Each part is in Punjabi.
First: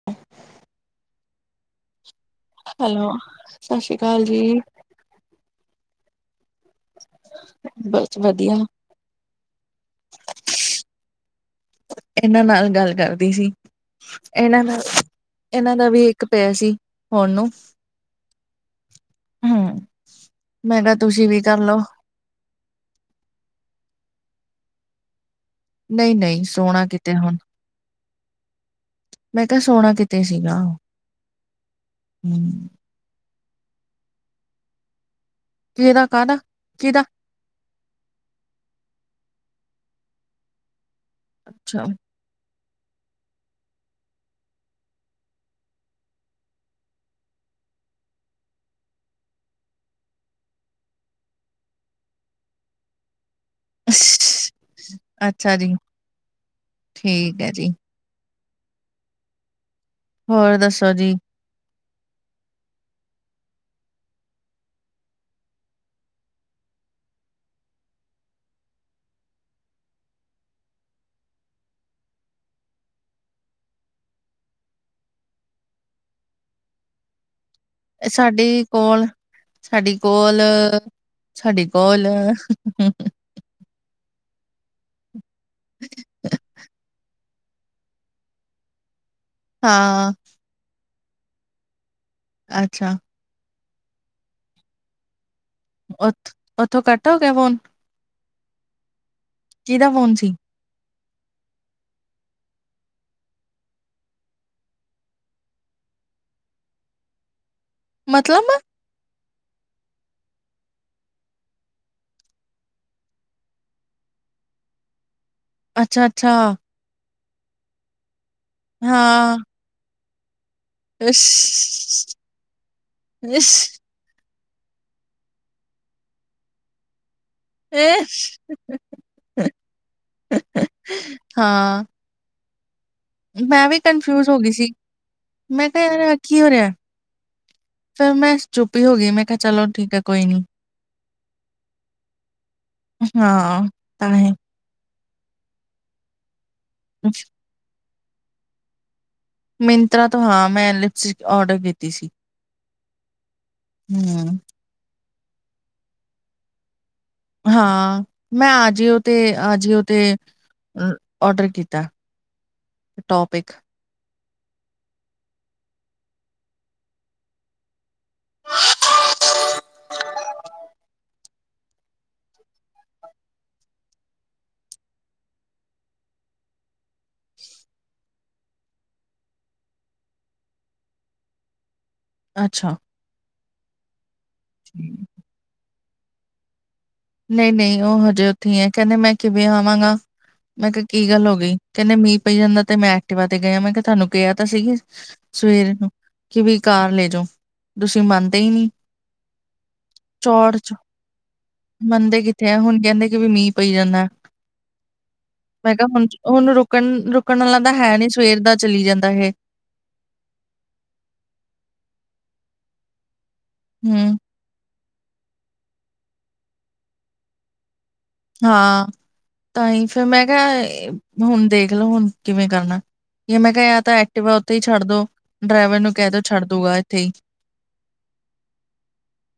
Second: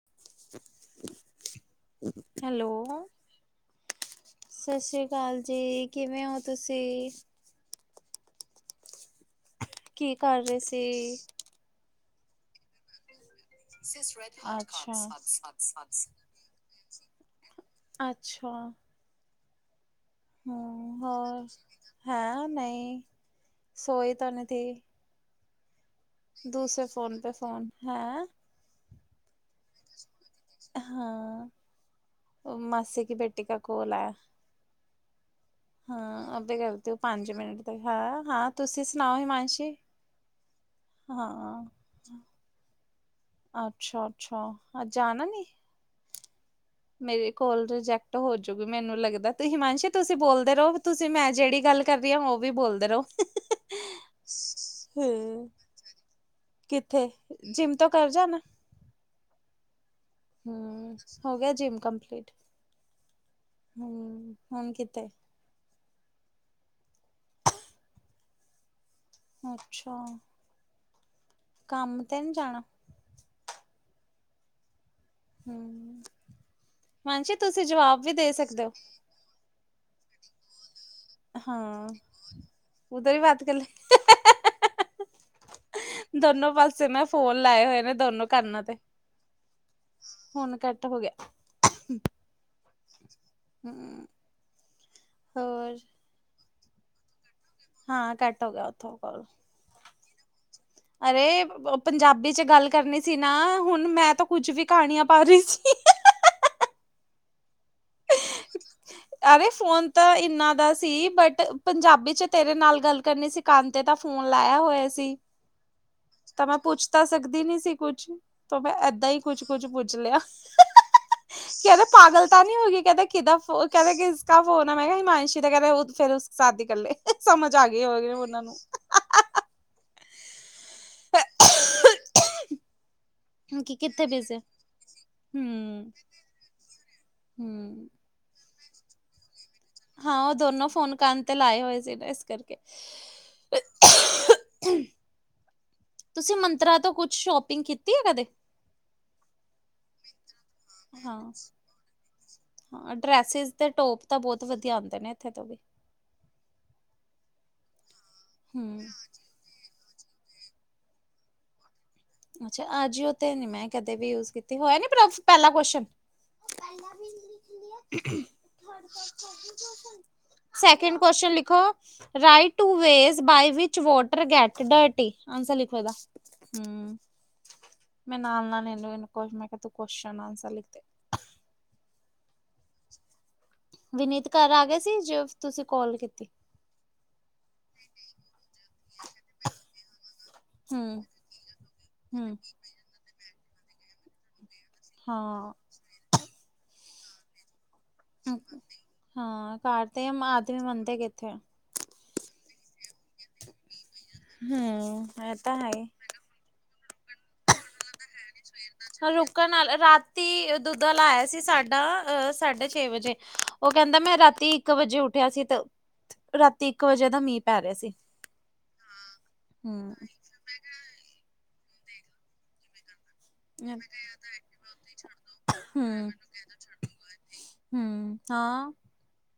[inaudible] ਹੈਲੋ ਸਤਿ ਸ਼੍ਰੀ ਅਕਾਲ ਜੀ, ਸ ਸ੍ਰੀ ਕਾਲ ਜੀ ਕਿਵੇਂ ਹੋ ਤੁਸੀਂ ਬਸ ਵਧੀਆ ਕੀ ਕਰਦੇ ਸੀ ਇਹਨਾਂ ਨਾਲ ਗੱਲ ਕਰਦੀ ਸੀ ਤ ਇਹਨਾਂ ਸਤ ਦਾ ਸਤ ਸਤ। ਇਹਨਾਂ ਦਾ ਵੀ ਇੱਕ [unintelligible] ਪਿਆ ਸੀ ਹੁਣ ਨੂੰ। ਅੱਛਾ। ਹਮ ਹਮ ਹਾਂ ਹੋ ਨਹੀਂ ਸੋਏ ਤਾਂ ਨ ਤੀ ਨਹੀਂ-ਨਹੀਂ ਸੋਣਾ ਦੂਸਰੇ ਕਿਤੇ ਫੋਨ 'ਤੇ ਹੁਣ। ਫੋਨ ਹੈਂ ਮੈਂ ਕਿਹਾ ਸੋਣਾ ਕਿ ਹਾਂ, ਓ ਹੂੰ, ਮਾਸੀ ਕੀ ਬੇਟੀ ਕਾ ਕੋਲ ਐ ਕਿਹਦਾ ਕਾਹਦਾ ਹਾਂ, ਅਭੀ ਕਰਤੀ ਹੂੰ ਕਿਹਦਾ ਪੰਜ ਮਿੰਟ। ਹੈਂ? ਹਾਂ, ਤੁਸੀਂ ਸੁਣਾਓ ਹਿਮਾਂਸ਼ੀ ਹਾਂ ਅੱਛਾ। ਅੱਛਾ, ਅੱਛਾ ਅੱਜ ਜਾਣਾ ਨੀ ਮੇਰੇ ਕੋਲ ਰਿਜੈਕਟ ਹੋ ਚੁੱਕੀ ਲਮੈਨੂੰ ਲੱਗਦਾ। ਤੁਹੀ ਹਿਮਾਂਸ਼ੀ, ਤੁਸੀਂ ਬੋਲਦੇ ਰਹੋ। ਤੁਸੀਂ ਮੈਂ ਜਿਹੜੀ ਗੱਲ ਕਰ ਰਹੀ ਹੈ। [unintelligible] ਉਹ ਵੀ ਬੋਲਦੇ ਰਹੋ। ਹਮ ਅੱਛਾ ਜੀ। ਕਿੱਥੇ ਠੀਕ ਹੈ ਜੀ, ਜਿਮ ਤੋਂ ਕਰ ਜਾਣਾ? ਹੋਰ ਦੱਸੋ ਜੀ, ਹੋ ਗਿਆ ਜਿੰਮ ਕੰਪਲੀਟ ਹੁਣ ਕਿਥੇ? ਅੱਛਾ। ਕੰਮ ਤੇ ਨਹੀਂ ਜਾਣਾ। ਹਿਮਾਂਸ਼ੀ, ਤੁਸੀਂ ਜਵਾਬ ਵੀ ਦੇ ਸਕਦੇ ਹੋ। ਸਾਡੇ ਕੋਲ, ਸਾਡੇ ਕੋਲ। ਗੱਲ। [unintelligible] ਹਮ [unintelligible] [unintelligible] ਦੋਨੋਂ ਪਾਸੇ ਮੈਂ ਫੋਨ ਲਾਏ ਹੋਏ ਨੇ, ਦੋਨੋਂ ਕੰਨਾਂ ਤੇ ਹਾਂ, ਹੁਣ ਕਰ। ਹੋ ਗਿਆ। ਅੱਛਾ। ਹੁ ਹੋਰ। ਉਥ ਉੱਥੋਂ ਕੱਟ ਹੋ ਗਿਆ ਫੋਨ। ਹਾਂ ਕੱਟ ਹੋ ਗਿਆ ਉੱਥੋਂ ਕੋਲ। ਕਿਹਦਾ ਫੋਨ ਸੀ? । [inaudible] ਅਰੇ, ਪੰਜਾਬੀ ਚ ਗੱਲ ਕਰਨੀ ਸੀ ਨਾ ਹੁਣ ਮੈਂ ਤਾਂ ਕੁਝ ਵੀ ਕਹਾਣੀਆਂ ਪਾ ਰਹੀ ਸੀ। ਮਤਲਬ। ਅਰੇ, ਫੋਨ ਤਾਂ ਇਨ੍ਹਾਂ ਦਾ ਸੀ, ਬਟ ਪੰਜਾਬੀ 'ਚ ਤੇਰੇ ਨਾਲ ਗੱਲ ਕਰਨੀ ਸੀ। ਕੰਨ 'ਤੇ ਤਾਂ ਫੋਨ ਲਾਇਆ ਹੋਇਆ ਸੀ। ਅੱਛਾ-ਅੱਛਾ, ਤਾਂ ਮੈਂ ਪੁੱਛ ਤਾਂ ਸਕਦੀ ਨਹੀਂ ਸੀ ਕੁਛ, ਤਾਂ ਮੈਂ ਏਦਾਂ ਹੀ ਹਾਂ। ਕੁਝ-ਕੁਝ ਪੁੱਛ ਲਿਆ। ਕਹਿੰਦੇ, ਪਾਗਲ ਤਾਂ ਨਹੀਂ ਹੋ ਗਈ ਕਹਿੰਦੇ, ਕਿੱਦਾਂ ਫੋਨ? ਕਹਿੰਦੇ, ਕਿਸ ਦਾ ਫੋਨ ਆ? ਮੈਂ ਕਿਹਾ, ਹਿਮਾਸ਼ੀ ਦਾ ਕਹਿਦੇ, ਫਿਰ ਸਾਦੀ ਕਰ ਲੈ। ਸਮਜ ਆ ਗਈ ਹੋਗੀ ਉਹਨਾਂ ਨੂੰ। ਹਾਂ। ਨੂੰ ਮੈਂ ਕਿ ਵੀ ਕਿੱਥੇ ਕਨਫਿਊਜ਼ ਬਿਜ਼ੀ ਹੋ ਗਈ ਸੀ। ਮੈਂ ਕਿਹਾ, ਕੀ ਹੋ ਰਿਹਾ? ਹੁ। ਫੇਰ ਮੈਂ ਚੁੱਪ ਹੀ ਹੋ ਗਈ। ਮੈਂ ਕਿਹਾ, ਚਲੋ। ਠੀਕ ਹੈ ਕੋਈ ਹਾਂ, ਉਹ ਨੀ। ਦੋਨੋਂ ਫੋਨ ਕੰਨ 'ਤੇ ਲਾਏ ਹੋਏ ਸੀ, ਇਸ ਕਰਕੇ। ਹਾਂ, ਤਾਂ ਹੈ। ਤੁਸੀਂ ਮੰਤਰਾ ਤੋਂ ਕੁਝ ਸ਼ਾਪਿੰਗ ਕੀਤੀ ਏ ਕਦੇ? ਮਿੰਤਰਾ ਤੋਂ ਹਾਂ ਮੈਂ। ਹਾਂ, ਲਿਪਸਟਿਕ ਔਡਰ ਕੀਤੀ ਸੀ। ਹਾਂ। ਡਰੈੱਸਿਸ ਤੇ ਟੌਪ ਤਾਂ ਹੂੰ, ਬਹੁਤ ਵਧੀਆ ਆਂਦੇ ਨੇ ਇੱਥੇ ਤੋ ਵੀ। ਹਾਂ ਮੈਂ ਆ ਹੂੰ। ਜਿਓ ਤੇ ਆ ਜਿਓ ਤੇ ਔਡਰ ਕੀਤਾ। ਅੱਛਾ ਆ ਜਿਓ ਤੇ ਟੋਪ ਨੀ ਇੱਕ, ਮੈ। ਕਦੇ ਵੀ ਯੂਜ ਕੀਤੀ ਹੋਇਆ ਨੀ ਪਾਰਭ ਪਹਿਲਾ ਕੁਸ਼ਣ। [unintelligible] ਸੈਕਿੰਡ ਕੋਸ਼ਨ ਲਿਖੋ। Write two ways by which water get ਡਟੀ ਆਨਸਰ ਲਿਖੋ ਇਦਾ ਹਮ। ਮੈਂ ਨਾਲ ਨਾਲ ਇਹ ਨੂੰ ਕੁ ਮੈਂ ਕਿਹਾ ਤੂੰ ਕੁਸ਼ਚਨ ਆਨਸਰ ਲਿਖਦੇ। ਅੱਛਾ। ਵਿਨੀਤ ਘਰ ਆ ਗਏ ਸੀ ਜੇ ਤੁਸੀਂ ਕਾਲ ਕੀਤੀ। ਨਹੀਂ ਨਹੀਂ ਉਹ ਹਜੇ ਉੱਥੇ ਹੈ ਕਹਿੰਦੇ ਜੇ ਮੈਂ ਕਿਵੇਂ ਆਵਾਂਗਾ। ਮੈਂ ਕਿਹਾ ਹੂੰ ਕੀ ਗੱਲ ਹੋ ਗਈ ਕਹਿੰਦੇ ਮੀਂਹ ਹੂੰ ਪਈ ਜਾਂਦਾ ਤੇ ਮੈਂ। ਐਕਟੀਵਾ ਤੇ ਗਏ। ਮੈਂ ਕਿਹਾ ਤੁਹਾਨੂੰ ਕਿਹਾ ਤਾਂ ਸੀ ਹਾਂ। ਸਵੇਰ ਨੂੰ ਕਿ ਵੀ ਕਾਰ ਲੈ ਜਾਓ। ਤੁਸੀਂ ਮੰਨਦੇ ਹੀ ਨਹੀਂ ਹਾਂ ਘਰਦੇ ਚੌੜ ਮਾਰਦੇ ਚ ਮੰਨਦੇ ਕਿੱਥੇ ਆ। ਮੰਨਦੇ ਕਿੱਥੇ ਆ ਹੁਣ ਕਹਿੰਦੇ ਕਿ ਵੀ ਮੀਂਹ ਪਈ ਜਾਂਦਾ। ਹਮ ਇਹ ਤਾਂ ਹੈ ਮੈਂ ਕਿਹਾ ਹੀ। ਹੁਣ ਹੁਣ ਰੁਕਣ ਰੁਕਣ ਵਾਲਾ ਤਾਂ ਹੈ ਨੀ ਸਵੇਰ ਦਾ। ਚਲੀ ਜਾਂਦਾ ਇਹ ਰੁਕਣ ਨਾਲ ਰਾਤੀ ਦੁੱਧਾ ਲਾਇਆ ਸੀ ਸਾਡਾ ਅਹ ਸਾਢੇ ਛੇ ਵਜੇ ਉਹ ਕਹਿੰਦਾ ਮੈਂ ਹੂੰ ਰਾਤੀ ਇੱਕ ਵਜੇ ਉੱਠਿਆ ਸੀ ਤੇ ਰਾਤੀ ਇੱਕ ਵਜੇ ਦਾ ਮੀਂਹ ਪੈ ਰਿਹਾ ਸੀ। ਹਾਂ ਤਾਂ ਹੀ ਹੂੰ ਫਿਰ ਮੈਂ ਕਿਹਾ ਹੁਣ ਦੇਖਲੋ ਹੁਣ ਕਿਵੇਂ ਕਰਨਾ ਜਾ ਮੈਂ ਕਿਹਾ ਤਾਂ ਐਕਟਿਵ ਆ ਉੱਥੇ ਹੀ ਛੱਡ ਦੋ ਡਰਾਈਵਰ ਨੂੰ ਕਹਿ ਦਓ ਛੱਡ ਦੂਗਾ ਇੱਥੇ ਹੀ ਹੂ ਹਾਂ।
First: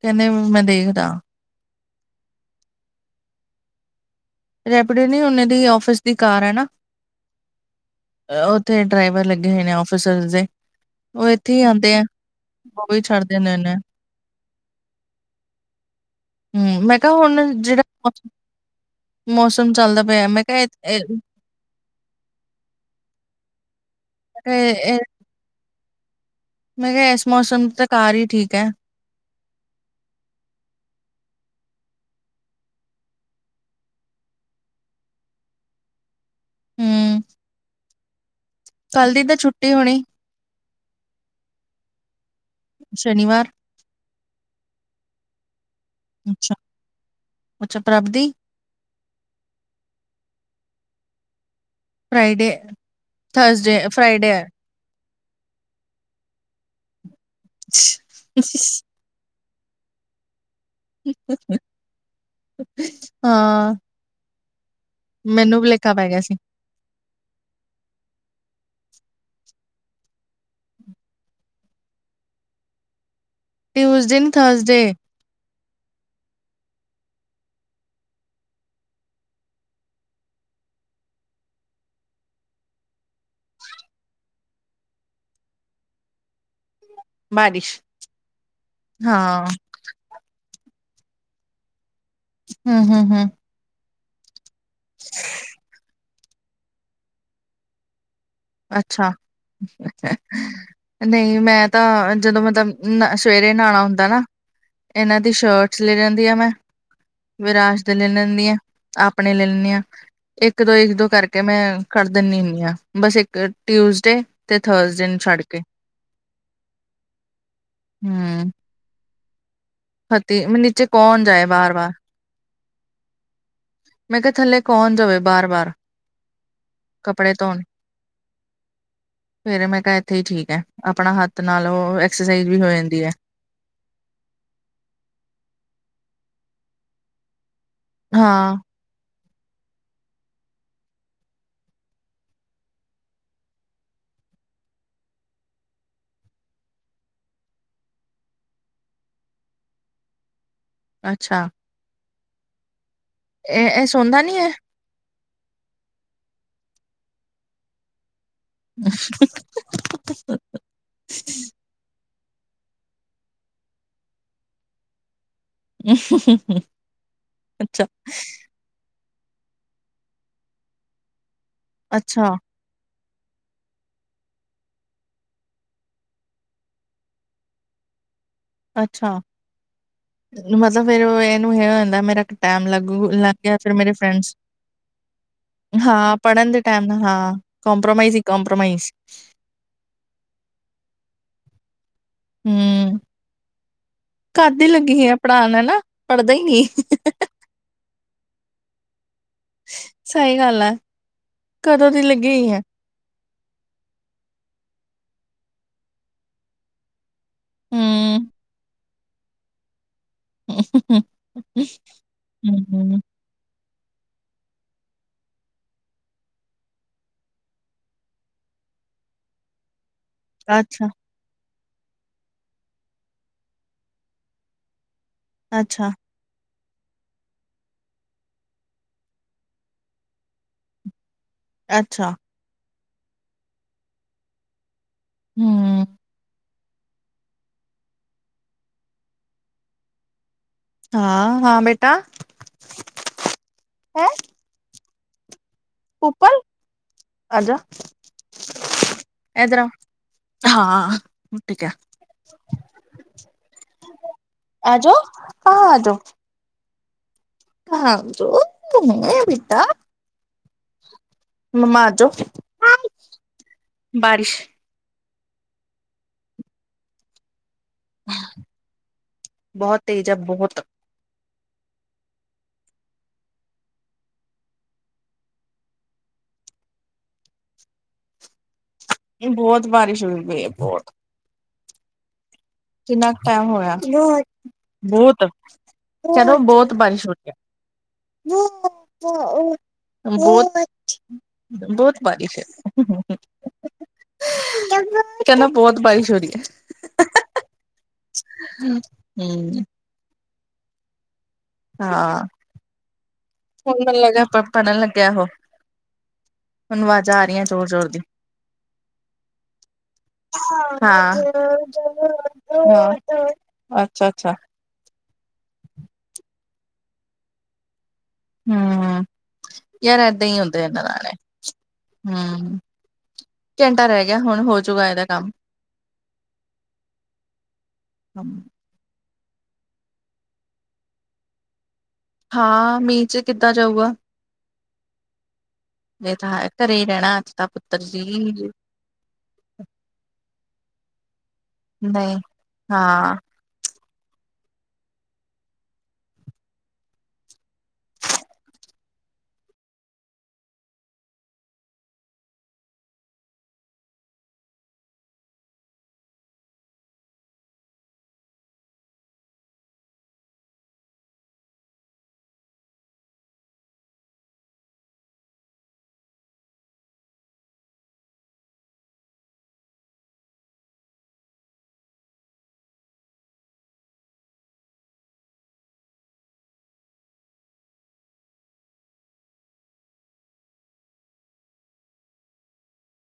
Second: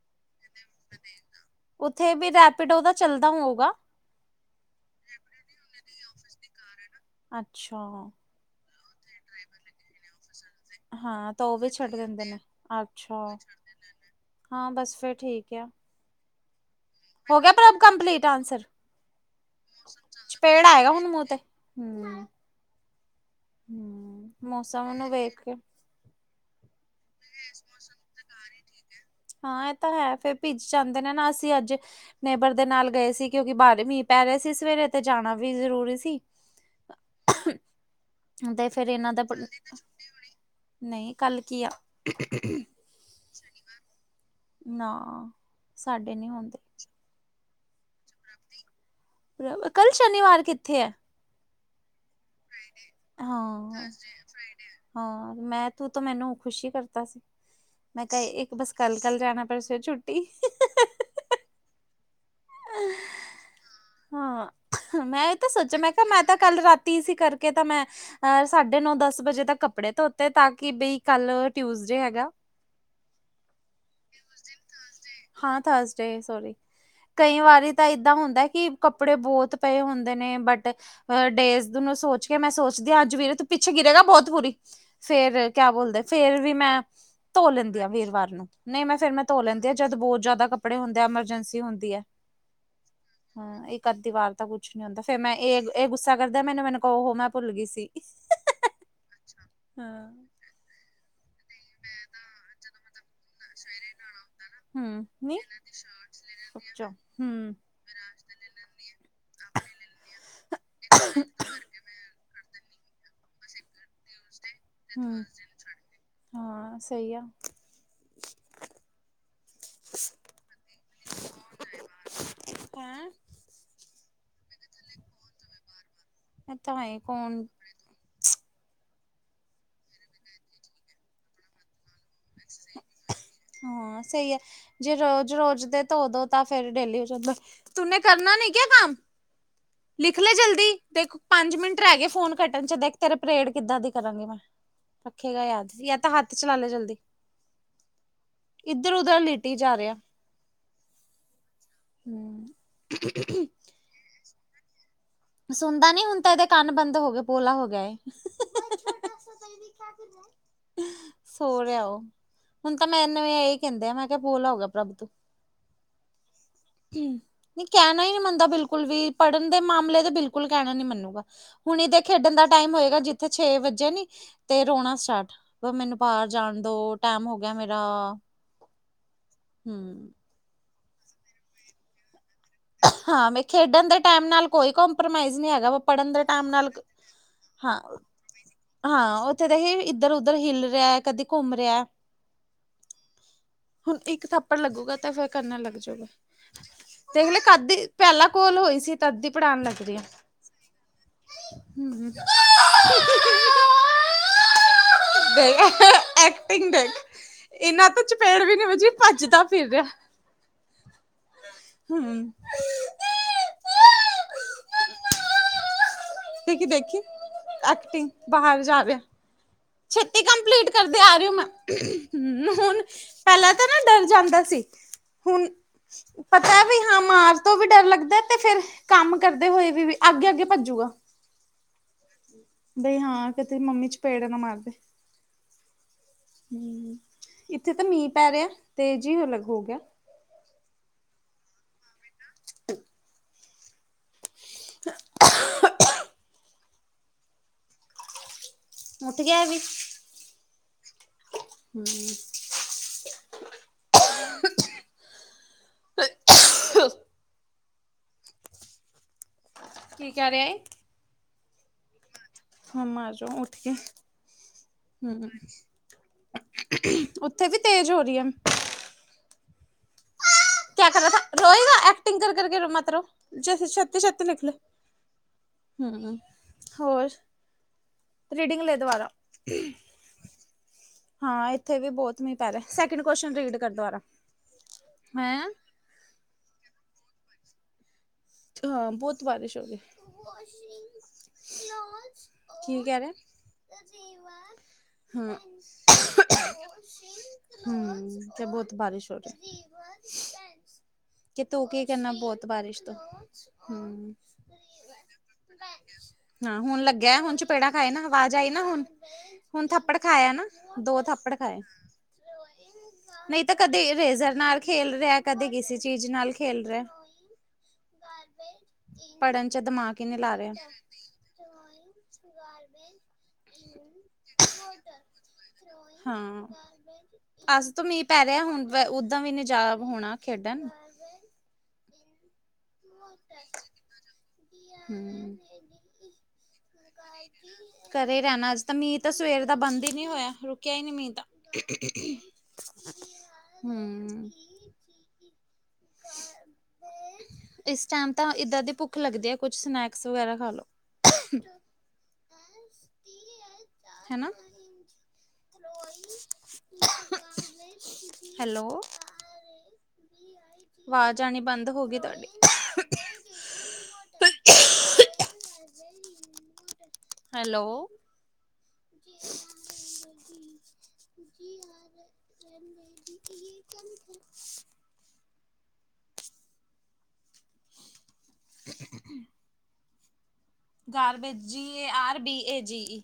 ਕਹਿੰਦੇ ਮੈਂ ਦੇਖਦਾ। ਉੱਥੇ ਵੀ ਰੈਪੀਟੋ ਚੱਲਦਾ ਹੋਊਗਾ ਰੈਪਿਡ ਟੂ ਉਨੇ ਦੀ ਆਫਿਸ ਦੀ ਕਾਰ ਹੈ ਨਾ ਅੱਛਾ। ਉੱਥੇ ਡਰਾਈਵਰ ਲੱਗੇ ਹੋਏ ਨੇ ਆਫਿਸਰ ਦੇ। ਹਾਂ ਤਾਂ ਇੱਥੇ ਉਹ ਹੀ ਵੀ ਛੱਡ ਆਂਦੇ ਆ। ਦਿੰਦੇ ਉਹ ਵੀ ਛੱਡ ਅੱਛਾ ਦਿੰਦੇ ਨੇ, ਹਾਂ ਬਸ ਫਿਰ ਠੀਕ ਹੈ। ਹੂ ਮੈਂ ਕਿਹਾ ਹੁਣ ਜਿਹੜਾ ਕੰਪਲੀਟ ਆਂਸਰ ਮੌਸਮ ਚੱਲਦਾ ਪਿਆ ਮੈਂ ਕਿਹਾ ਹੂ ਹੂ ਮੈਂ ਕਿਹਾ ਮੌਸਮ ਇ ਨੂੰ ਵੇਖ ਕੇ ਮੈਂ ਕਿਹਾ ਇਸ ਮੌਸਮ ਤਾਂ ਕਾਰ ਹੀ ਠੀਕ ਹੈ। ਹਾਂ ਇਹ ਤਾਂ ਹੈ ਫਿਰ ਭਿੱਜ ਜਾਂਦੇ ਨੇ ਨਾ ਅਸੀਂ ਅੱਜ ਨੇਬਰ ਦੇ ਨਾਲ ਗਏ ਸੀ ਕਿਉਂਕਿ ਬਾਹਰ ਮੀਂਹ ਪੈ ਰਹੇ ਸੀ ਸਵੇਰੇ 'ਤੇ ਜਾਣਾ ਵੀ ਜ਼ਰੂਰੀ ਸੀ। ਹੂੰ ਤੇ ਫਿਰ ਇਹਨਾਂ ਕੱਲ ਦੇ ਦੀ ਤਾਂ ਪੁਲ ਛੁੱਟੀ ਹੋਣੀ ਨਹੀਂ ਕੱਲ ਕੀ ਆ ਸ਼ਨੀਵਾਰ ਨਾ ਸਾਡੇ ਨੀ ਅੱਛਾ, ਹੁੰਦੇ ਅੱਛਾ ਪ੍ਰਬਧੀ ਕੱਲ ਸ਼ਨੀਵਾਰ ਕਿੱਥੇ ਹੈ। ਫ੍ਰਈਡੇ ਥਰਸਡੇ ਹਾਂ। ਫ੍ਰਈਡੇ ਆ ਹਾਂ ਮੈਂ ਤੂੰ ਤਾਂ ਮੈਨੂੰ ਖੁਸ਼ੀ ਕਰਤਾ ਸੀ ਮੈਂ ਕਿਹਾ ਇੱਕ ਬਸ ਕੱਲ ਕੱਲ ਜਾਣਾ ਪਰਸੋਂ ਛੁੱਟੀ। ਹਾਂ। ਹਾਂ ਮੈਂ ਇਹ ਤਾਂ ਮੈਨੂੰ ਸੋਚਿਆ ਮੈਂ ਭੁਲੇਖਾ ਕਿਹਾ ਪੈ ਗਿਆ ਮੈਂ ਸੀ, ਤਾਂ ਕੱਲ ਰਾਤੀ ਸੀ ਕਰਕੇ ਤਾਂ ਮੈਂ ਸਾਡੇ ਨੋ ਦਸ ਵਜੇ ਤੱਕ ਕੱਪੜੇ ਧੋਤੇ ਤਾਂ ਕਿ ਬਈ ਕੱਲ ਟਿਊਸਡੇ ਹੈਗਾ। ਟਿਊਜ਼ਡੇ ਨਹੀ ਥਰਸਡੇ ਹਾਂ ਥਰਸਡੇ ਸੋਰੀ ਕਈ ਵਾਰੀ ਤਾਂ ਏਦਾਂ ਹੁੰਦਾ ਕਿ ਕੱਪੜੇ ਬਹੁਤ ਪਏ ਹੁੰਦੇ ਨੇ ਬਟ ਅਹ ਡੇਜ਼ੂ ਨੂੰ ਸੋਚ ਕੇ ਮੈਂ ਸੋਚਦੀ ਹਾਂ ਅੱਜ ਵੀਰ ਤੂੰ ਪਿੱਛੇ ਗਿਰੇਗਾ ਬਹੁਤ ਬੂਰੀ ਫਿਰ ਕਿਆ ਬੋਲਦੇ ਫਿਰ ਵੀ ਮੈਂ ਧੋ ਬਾਰਿਸ਼ ਲੈਂਦੀ ਹਾਂ ਵੀਰਵਾਰ ਨੂੰ ਨਹੀਂ ਮੈਂ ਫਿਰ ਮੈਂ ਧੋ ਲੈਂਦੀ ਹਾਂ। ਜਦ ਬਹੁਤ ਜਿਆਦਾ ਕੱਪੜੇ ਹੁੰਦੇ ਆ ਐਮਰਜੰਸੀ ਹੁੰਦੀ ਹੈ। ਹੂ ਹੂ ਹੂ ਇੱਕ ਅੱਧੀ ਵਾਰ ਤਾਂ ਕੁਛ ਨੀ ਹੁੰਦਾ ਫਿਰ ਮੈਂ ਇਹ ਇਹ ਗੁੱਸਾ ਤਾ ਕਰਦਾ ਮੈਨੂੰ ਮੈਨੂੰ ਕੋਲ ਉਹ ਮੈਂ ਭੁੱਲ ਗਈ ਸੀ। ਅੱਛਾ। ਹੂੰ ਨਹੀਂ ਮੈਂ ਤਾਂ ਜਦੋਂ ਮਤਲਬ ਸਵੇਰੇ ਨਹਾਣਾ ਹੁੰਦਾ ਨਾ ਹਮ ਇਹਨਾਂ ਦੀ ਨ ਸ਼ਰਟਸ ਲੈ ਲੈਂਦੀ ਆ ਮੈਂ ਹਮ [unintelligible] ਵਿਰਾਜ ਲੈ ਲੈਂਦੀਾਂ [unintelligible] ਆਪਣੇ ਲੈ ਲਿਨੀ ਆ ਇੱਕ ਦੋ ਇੱਕ ਦੋ ਕਰਕੇ ਮੈਂ ਕਡ ਦਿੰਨੀ ਹੁੰਨੀ ਹਾਂ ਬਸ ਇੱਕ ਟਿਊਜ਼ਡੇ ਤੇ ਥਰਸਡੇ ਨੂੰ ਛੱਡ ਕੇ ਹਾਂ ਸਹੀ ਆ ਰਾਤੀ ਨਿਚੇ ਕੌਣ ਜਾਏ ਬਾਰ ਬਾਰ ਕਣ [unintelligible] ਮੈਂ ਕਿਹਾ ਥੱਲੇ ਕੌਨ ਜਾਵੇ ਬਾਰ ਬਾਰ ਇਹ ਤਾਂ ਹੈ ਕੱਪੜੇ ਕੌਣ ਧੋਣ ਫੇਰ ਮੈਂ ਕਿਹਾ ਇੱਥੇ ਹੀ ਠੀਕ ਹੈ। ਆਪਣਾ ਹੱਥ ਨਾਲ ਉਹ ਐਕਸਰਸਾਈਜ਼ ਵੀ ਹੋ ਜਾਂਦੀ ਹੈ। ਹਾਂ ਸਹੀ ਹੈ। ਜੇ ਰੋਜ਼-ਰੋਜ਼ ਦੇ ਧੋ ਦੋ ਤਾਂ ਫੇਰ ਡੇਲੀ ਹੋ ਜਾਂਦਾ ਤੂੰਨੇ ਕਰਨਾ ਨਹੀ ਹਾਂ ਕਿਆ ਕਾਮ ਲਿਖ ਲੇ ਜਲਦੀ ਦੇਖ ਪੰਜ ਮਿੰਟ ਰਹਿ ਗਏ ਫੋਨ ਕੱਟਣ ਚ ਦੇਖ ਤੇਰੇ ਪਰੇਡ ਕਿੱਦਾਂ ਦੀ ਕਰਾਂਗੀ ਮੈਂ ਰਖੇਗਾ ਯਾਦ ਯਾ ਤਾਂ ਹੱਥ ਚਲਾ ਲੈ ਜਲਦੀ ਇੱਧਰ ਉਧਰ ਲੇਟੀ ਜਾ ਰਿਹਾ ਅੱਛਾ [unintelligible] ਇਹ ਇਹ ਸੌਦਾ ਨਹੀਂ ਹੈ। ਸੁਣਦਾ ਨੀ ਹੁਣ ਤਾਂ ਇਹਦੇ ਕੰਨ ਬੰਦ ਹੋ ਗਿਆ ਬੋਲਾ ਹੋ ਗਿਆ ਏ [inaudible] [inaudible] ਸੋ ਰਿਹਾ ਉਹ ਹੁਣ ਤਾਂ ਮੈਂ ਇਹਨੂੰ ਇਹੀ ਕਹਿੰਦੇ ਆ ਮੈਂ ਕਿਹਾ ਬੋਲਾ ਹੋਗਾ ਪ੍ਰਭੂ ਤੂੰ ਹਮ ਨਹੀਂ ਅੱਛਾ ਕਹਿਣਾ ਹੀ ਨਹੀਂ ਮਨਦਾ ਬਿਲਕੁਲ ਵੀ ਪੜ੍ਹਨ ਦੇ ਮਾਮਲੇ ਤੇ ਬਿਲਕੁਲ ਕਹਿਣਾ ਨੀ ਮੰਨੂਗਾ ਹੁਣ ਇਹਦੇ ਖੇਡਣ ਅੱਛਾ, ਦਾ ਟਾਈਮ ਹੋਏਗਾ ਜਿੱਥੇ ਛੇ ਵੱਜੇ ਨੀ। ਤੇ ਰੋਣਾ ਸਟਾਰਟ ਮੈਨੂੰ ਬਾਹਰ ਜਾਣ ਦਾ ਟੈਮ ਹੋ ਗਿਆ ਮੇਰਾ ਅੱਛਾ। ਹਮ। ਮਤਲਬ ਫੇਰ ਇਹਨੂੰ ਹੈ ਹੁੰਦਾ ਮੇਰਾ ਟਾਈਮ ਲੱਗੂ ਲੱਗ ਹਾਂ। ਗਿਆ ਫਿਰ ਖੇਡਣ ਮੇਰੇ ਦੇ ਟਾਈਮ ਫਰੈਂਡਸ ਨਾਲ ਕੋਈ ਕੰਪ੍ਰੋਮਾਈਜ਼ ਨਹੀਂ ਹੈਗਾ ਵ ਪੜ੍ਹਨ ਹਾਂ ਦੇ ਟਾਈਮ ਨਾਲ ਹਾਂ ਹਾਂ ਕੰਪ੍ਰੋਮਾਈਜ਼ ਹੀ - ਕੰਪ੍ਰੋਮਾਈਜ਼ ਹਾਂ ਉੱਥੇ ਤਾਂ ਹੀ ਇੱਧਰ ਉਧਰ ਹਿਲ ਰਿਹਾ ਕਦੇ ਘੁੰਮ ਰਿਹਾ ਹਮ। ਹੁਣ ਇੱਕ ਥੱਪੜ ਲੱਗੂਗਾ ਤੇ ਫਿਰ ਕਰਨੇ ਲੱਗ ਜੂਗਾ। ਨਹੀਂ - ਨਹੀਂ [inaudible] ਅੱਧ ਦੀ ਪੜ੍ਹਾਉਣ ਲੱਗਦੀ ਆ ਸਹੀ ਗੱਲ ਹੈ ਕਦੋਂ ਦੀ ਲੱਗੀ ਹੋਈ ਹੈ ਹ ਐਕਟਿੰਗ ਦੇਖ। ਇਹਨਾਂ ਤੋਂ ਹੂੰ। ਚਪੇੜ ਵੀ ਨੀ ਵਜੀ ਭੱਜਦਾ ਫਿਰ ਰਿਹਾ। ਹੂੰ। ਹਮ -ਹਮ ਦੇਖੀ-ਦੇਖੀ ਐਕਟਿੰਗ ਬਾਹਰ ਜਾਵੇ। ਛੇਤੀ ਕੰਪਲੀਟ ਅੱਛਾ, ਕਰਦੇ ਆ ਰਹੀ ਹੋ ਮੈਂ ਹਮ ਹੁਣ ਪਹਿਲਾਂ ਤਾਂ ਨਾ ਡਰ ਜਾਂਦਾ ਸੀ ਹੁਣ ਅੱਛਾ, ਪਤਾ ਵੀ ਹਾਂ ਮਾਰ ਤੋਂ ਵੀ ਡਰ ਲੱਗਦਾ ਤੇ ਫੇਰ ਕੰਮ ਕਰਦੇ ਹੋਏ ਵੀ ਅੱਗੇ ਅੱਗੇ ਭੱਜੂਗਾ। ਅੱਛਾ। ਬਈ ਹਾਂ ਕਿਤੇ ਮੰਮੀ ਚਪੇੜ ਨਾ ਮਾਰਦੇ। ਹਮ ਹਮ। ਇੱਥੇ ਤਾਂ ਮੀਂਹ ਪੈ ਰਿਹਾ ਤੇ ਜੀ ਅਲੱਗ ਹੋ ਗਿਆ ਹਾਂ - ਹਾਂ ਬੇਟਾ [inaudible] ਹੈਂ। [inaudible] ਉਪਲ ਆਜਾ਼ ਉੱਠ ਗਿਆ ਇਹ ਇਧਰ ਵੀ ਆ ਹਾਂ ਠੀਕ ਹੈ। ਆਜੋ- ਆਜੋ ਹੱਥ ਦੋ ਹਾਂ ਬੇਟਾ ਕੀ ਕਹਿ ਰਿਹਾ ਏ? ਮਮਾ ਆਜੋਂ ਮਮਾ ਅਜੋ ਉੱਠ ਕੇ ਹਮ ਉਤੇ ਵੀ ਤੇਜ ਹੋ ਰੀ ਏ ਬਹੁਤ ਤੇਜ ਆ ਬੋਤ ਕਿਆ ਕਰ ਰੋਏਗਾ ਐਕਟਿੰਗ ਕਰ ਕਰਕੇ ਮਤ ਰੋ ਚਲ ਛੱਤੀ ਛੱਤੀ ਲਿੱਖ ਲੋ। ਹੂੰ। ਹੋਰ ਰੀਡਿੰਗ ਲੇ ਦੁਬਾਰਾ ਨਹੀਂ ਬੋਤ ਬਾਰਿਸ਼ ਹੋਈ ਪਈ ਬੋਤ ਹਾਂ। ਇੱਥੇ ਵੀ ਬੋਤ ਮੀਂਹ ਪੈ ਰਿਹਾ ਸੈਕਿੰਡ ਕਿੰਨਾ ਕੁ ਕੋਸ਼ਚਨ ਟਾਈਮ ਰੀਡ ਕਰ ਹੋਇਆ ਦੁਬਾਰਾ ਬਹੁਤ ਹੈਂ ਚਲੋ ਬੋਤ ਬਾਰਿਸ਼ ਹੋ ਰਹੀ ਐ। [unintelligible] ਹਾਂ ਬਹੁਤ ਬਾਰਿਸ਼ ਹੋ ਰਹੀ ਬੋਤ ਬਾਰਿਸ਼ ਏ। [inaudible] ਕੀ ਕਹਿ ਰਹੇ [inaudible] ਕਹਿੰਦਾ ਬਹੁਤ ਬਾਰਿਸ਼ ਹੋ ਰਹੀ ਏ। ਹੂੰ ਤੇ ਬੋਤ ਬਾਰਿਸ਼ ਹੋ ਹੈ ਰਹੀ। ਹੂੰ ਕਿ ਤੂੰ ਕੀ ਕਹਨਾ ਬੋਤ ਬਾਰਿਸ਼ ਤੋਂ ਹਣ ਮਨ ਹਮ ਲੱਗਿਆ ਪੜ੍ਹਨ ਲੱਗਿਆ ਉਹ ਹਾਂ ਹੁਨ ਹੁਣ ਆਵਾਜ਼ਾਂ ਲੱਗਿਆ ਆ ਹੁਨ ਰਹੀਆਂ ਜ਼ੋਰ ਚਪੇੜਾਂ ਜ਼ੋਰ ਖਾਏ ਦੀ ਨਾ ਆਵਾਜ਼ ਆਈ ਨਾ ਹੁਨ ਹੁਣ ਥੱਪੜ ਖਾਇਆ ਨਾ ਦੋ ਹਾਂ ਥੱਪੜ ਖਾਏ ਨਈ ਤਾਂ ਕਦੇ ਅੱਛਾ ਅੱਛਾ ਰੇਜ਼ਰ ਨਾਲ ਖੇਲ ਰਿਹਾ ਕਦੇ ਕਿਸੀ ਚੀਜ਼ ਨਾਲ ਖੇਲ ਰਿਹਾ। ਹਾਂ -ਹਾਂ ਪੜ੍ਹਨ ਚ ਯਾਰ ਦਿਮਾਗ ਹੀ ਨਹੀਂ ਏਦਾਂ ਲਾ ਈ ਰਿਹਾ ਹੁੰਦੇ ਇਹਨਾ ਨਾਲੇ ਹੂੰ। ਘੰਟਾ ਰਹੇ ਗਿਆ ਹੁਨ ਹੋਜੂਗਾ ਏਦਾ ਕੰਮ ਹਾਂ ਅੱਜ ਤੋਂ ਮੀਂਹ ਪੈ ਹਮ, ਰਿਹਾ ਹੁਣ ਓਦਾਂ ਵੀ ਨੀ ਜਾ ਹੋਣਾ ਖੇਡਣ ਹਾਂ ਮੀਂਹ 'ਚ ਕਿੱਦਾਂ ਜਾਊਗਾ। ਹੂੰ ਇਹ ਤਾਂ ਹੈ ਘਰੇ ਹੀ ਰਹਿਣਾ ਅੱਜ ਤਾਂ ਪੁੱਤਰ ਘਰੇ ਜੀ ਰਹਿਨਾ ਅੱਜ ਤਾਂ ਮੀਂਹ ਤਾਂ ਸਵੇਰ ਦਾ ਬੰਦ ਈ ਨਈ ਹੋਇਆ। ਕੇ ਨੀ ਮੀਂਹ ਤਾਂ ਨਹੀਂ [inaudible] ਹਾਂ ਹੂੰ ਇਸ ਟੇਮ ਤਾਂ ਇਦਾਂ ਦੀ ਭੁੱਖ ਲੱਗਦੀ ਆ ਕੁੱਚ ਸਨੈਕਸ ਵਗੈਰਾ ਖਾਲੋ। ਹੈਨਾ ਹੈਲੋ [inaudible] ਆਵਾਜ਼ ਆਨੀ ਬੰਦ ਹੋ ਗੀ ਤੁਹਾਡੀ ਹੈਲੋ [inaudible] [inaudible] ਗਾਰ ਬੇ ਜੀ ਏ ਆਰ ਬੀ ਏ ਜੀ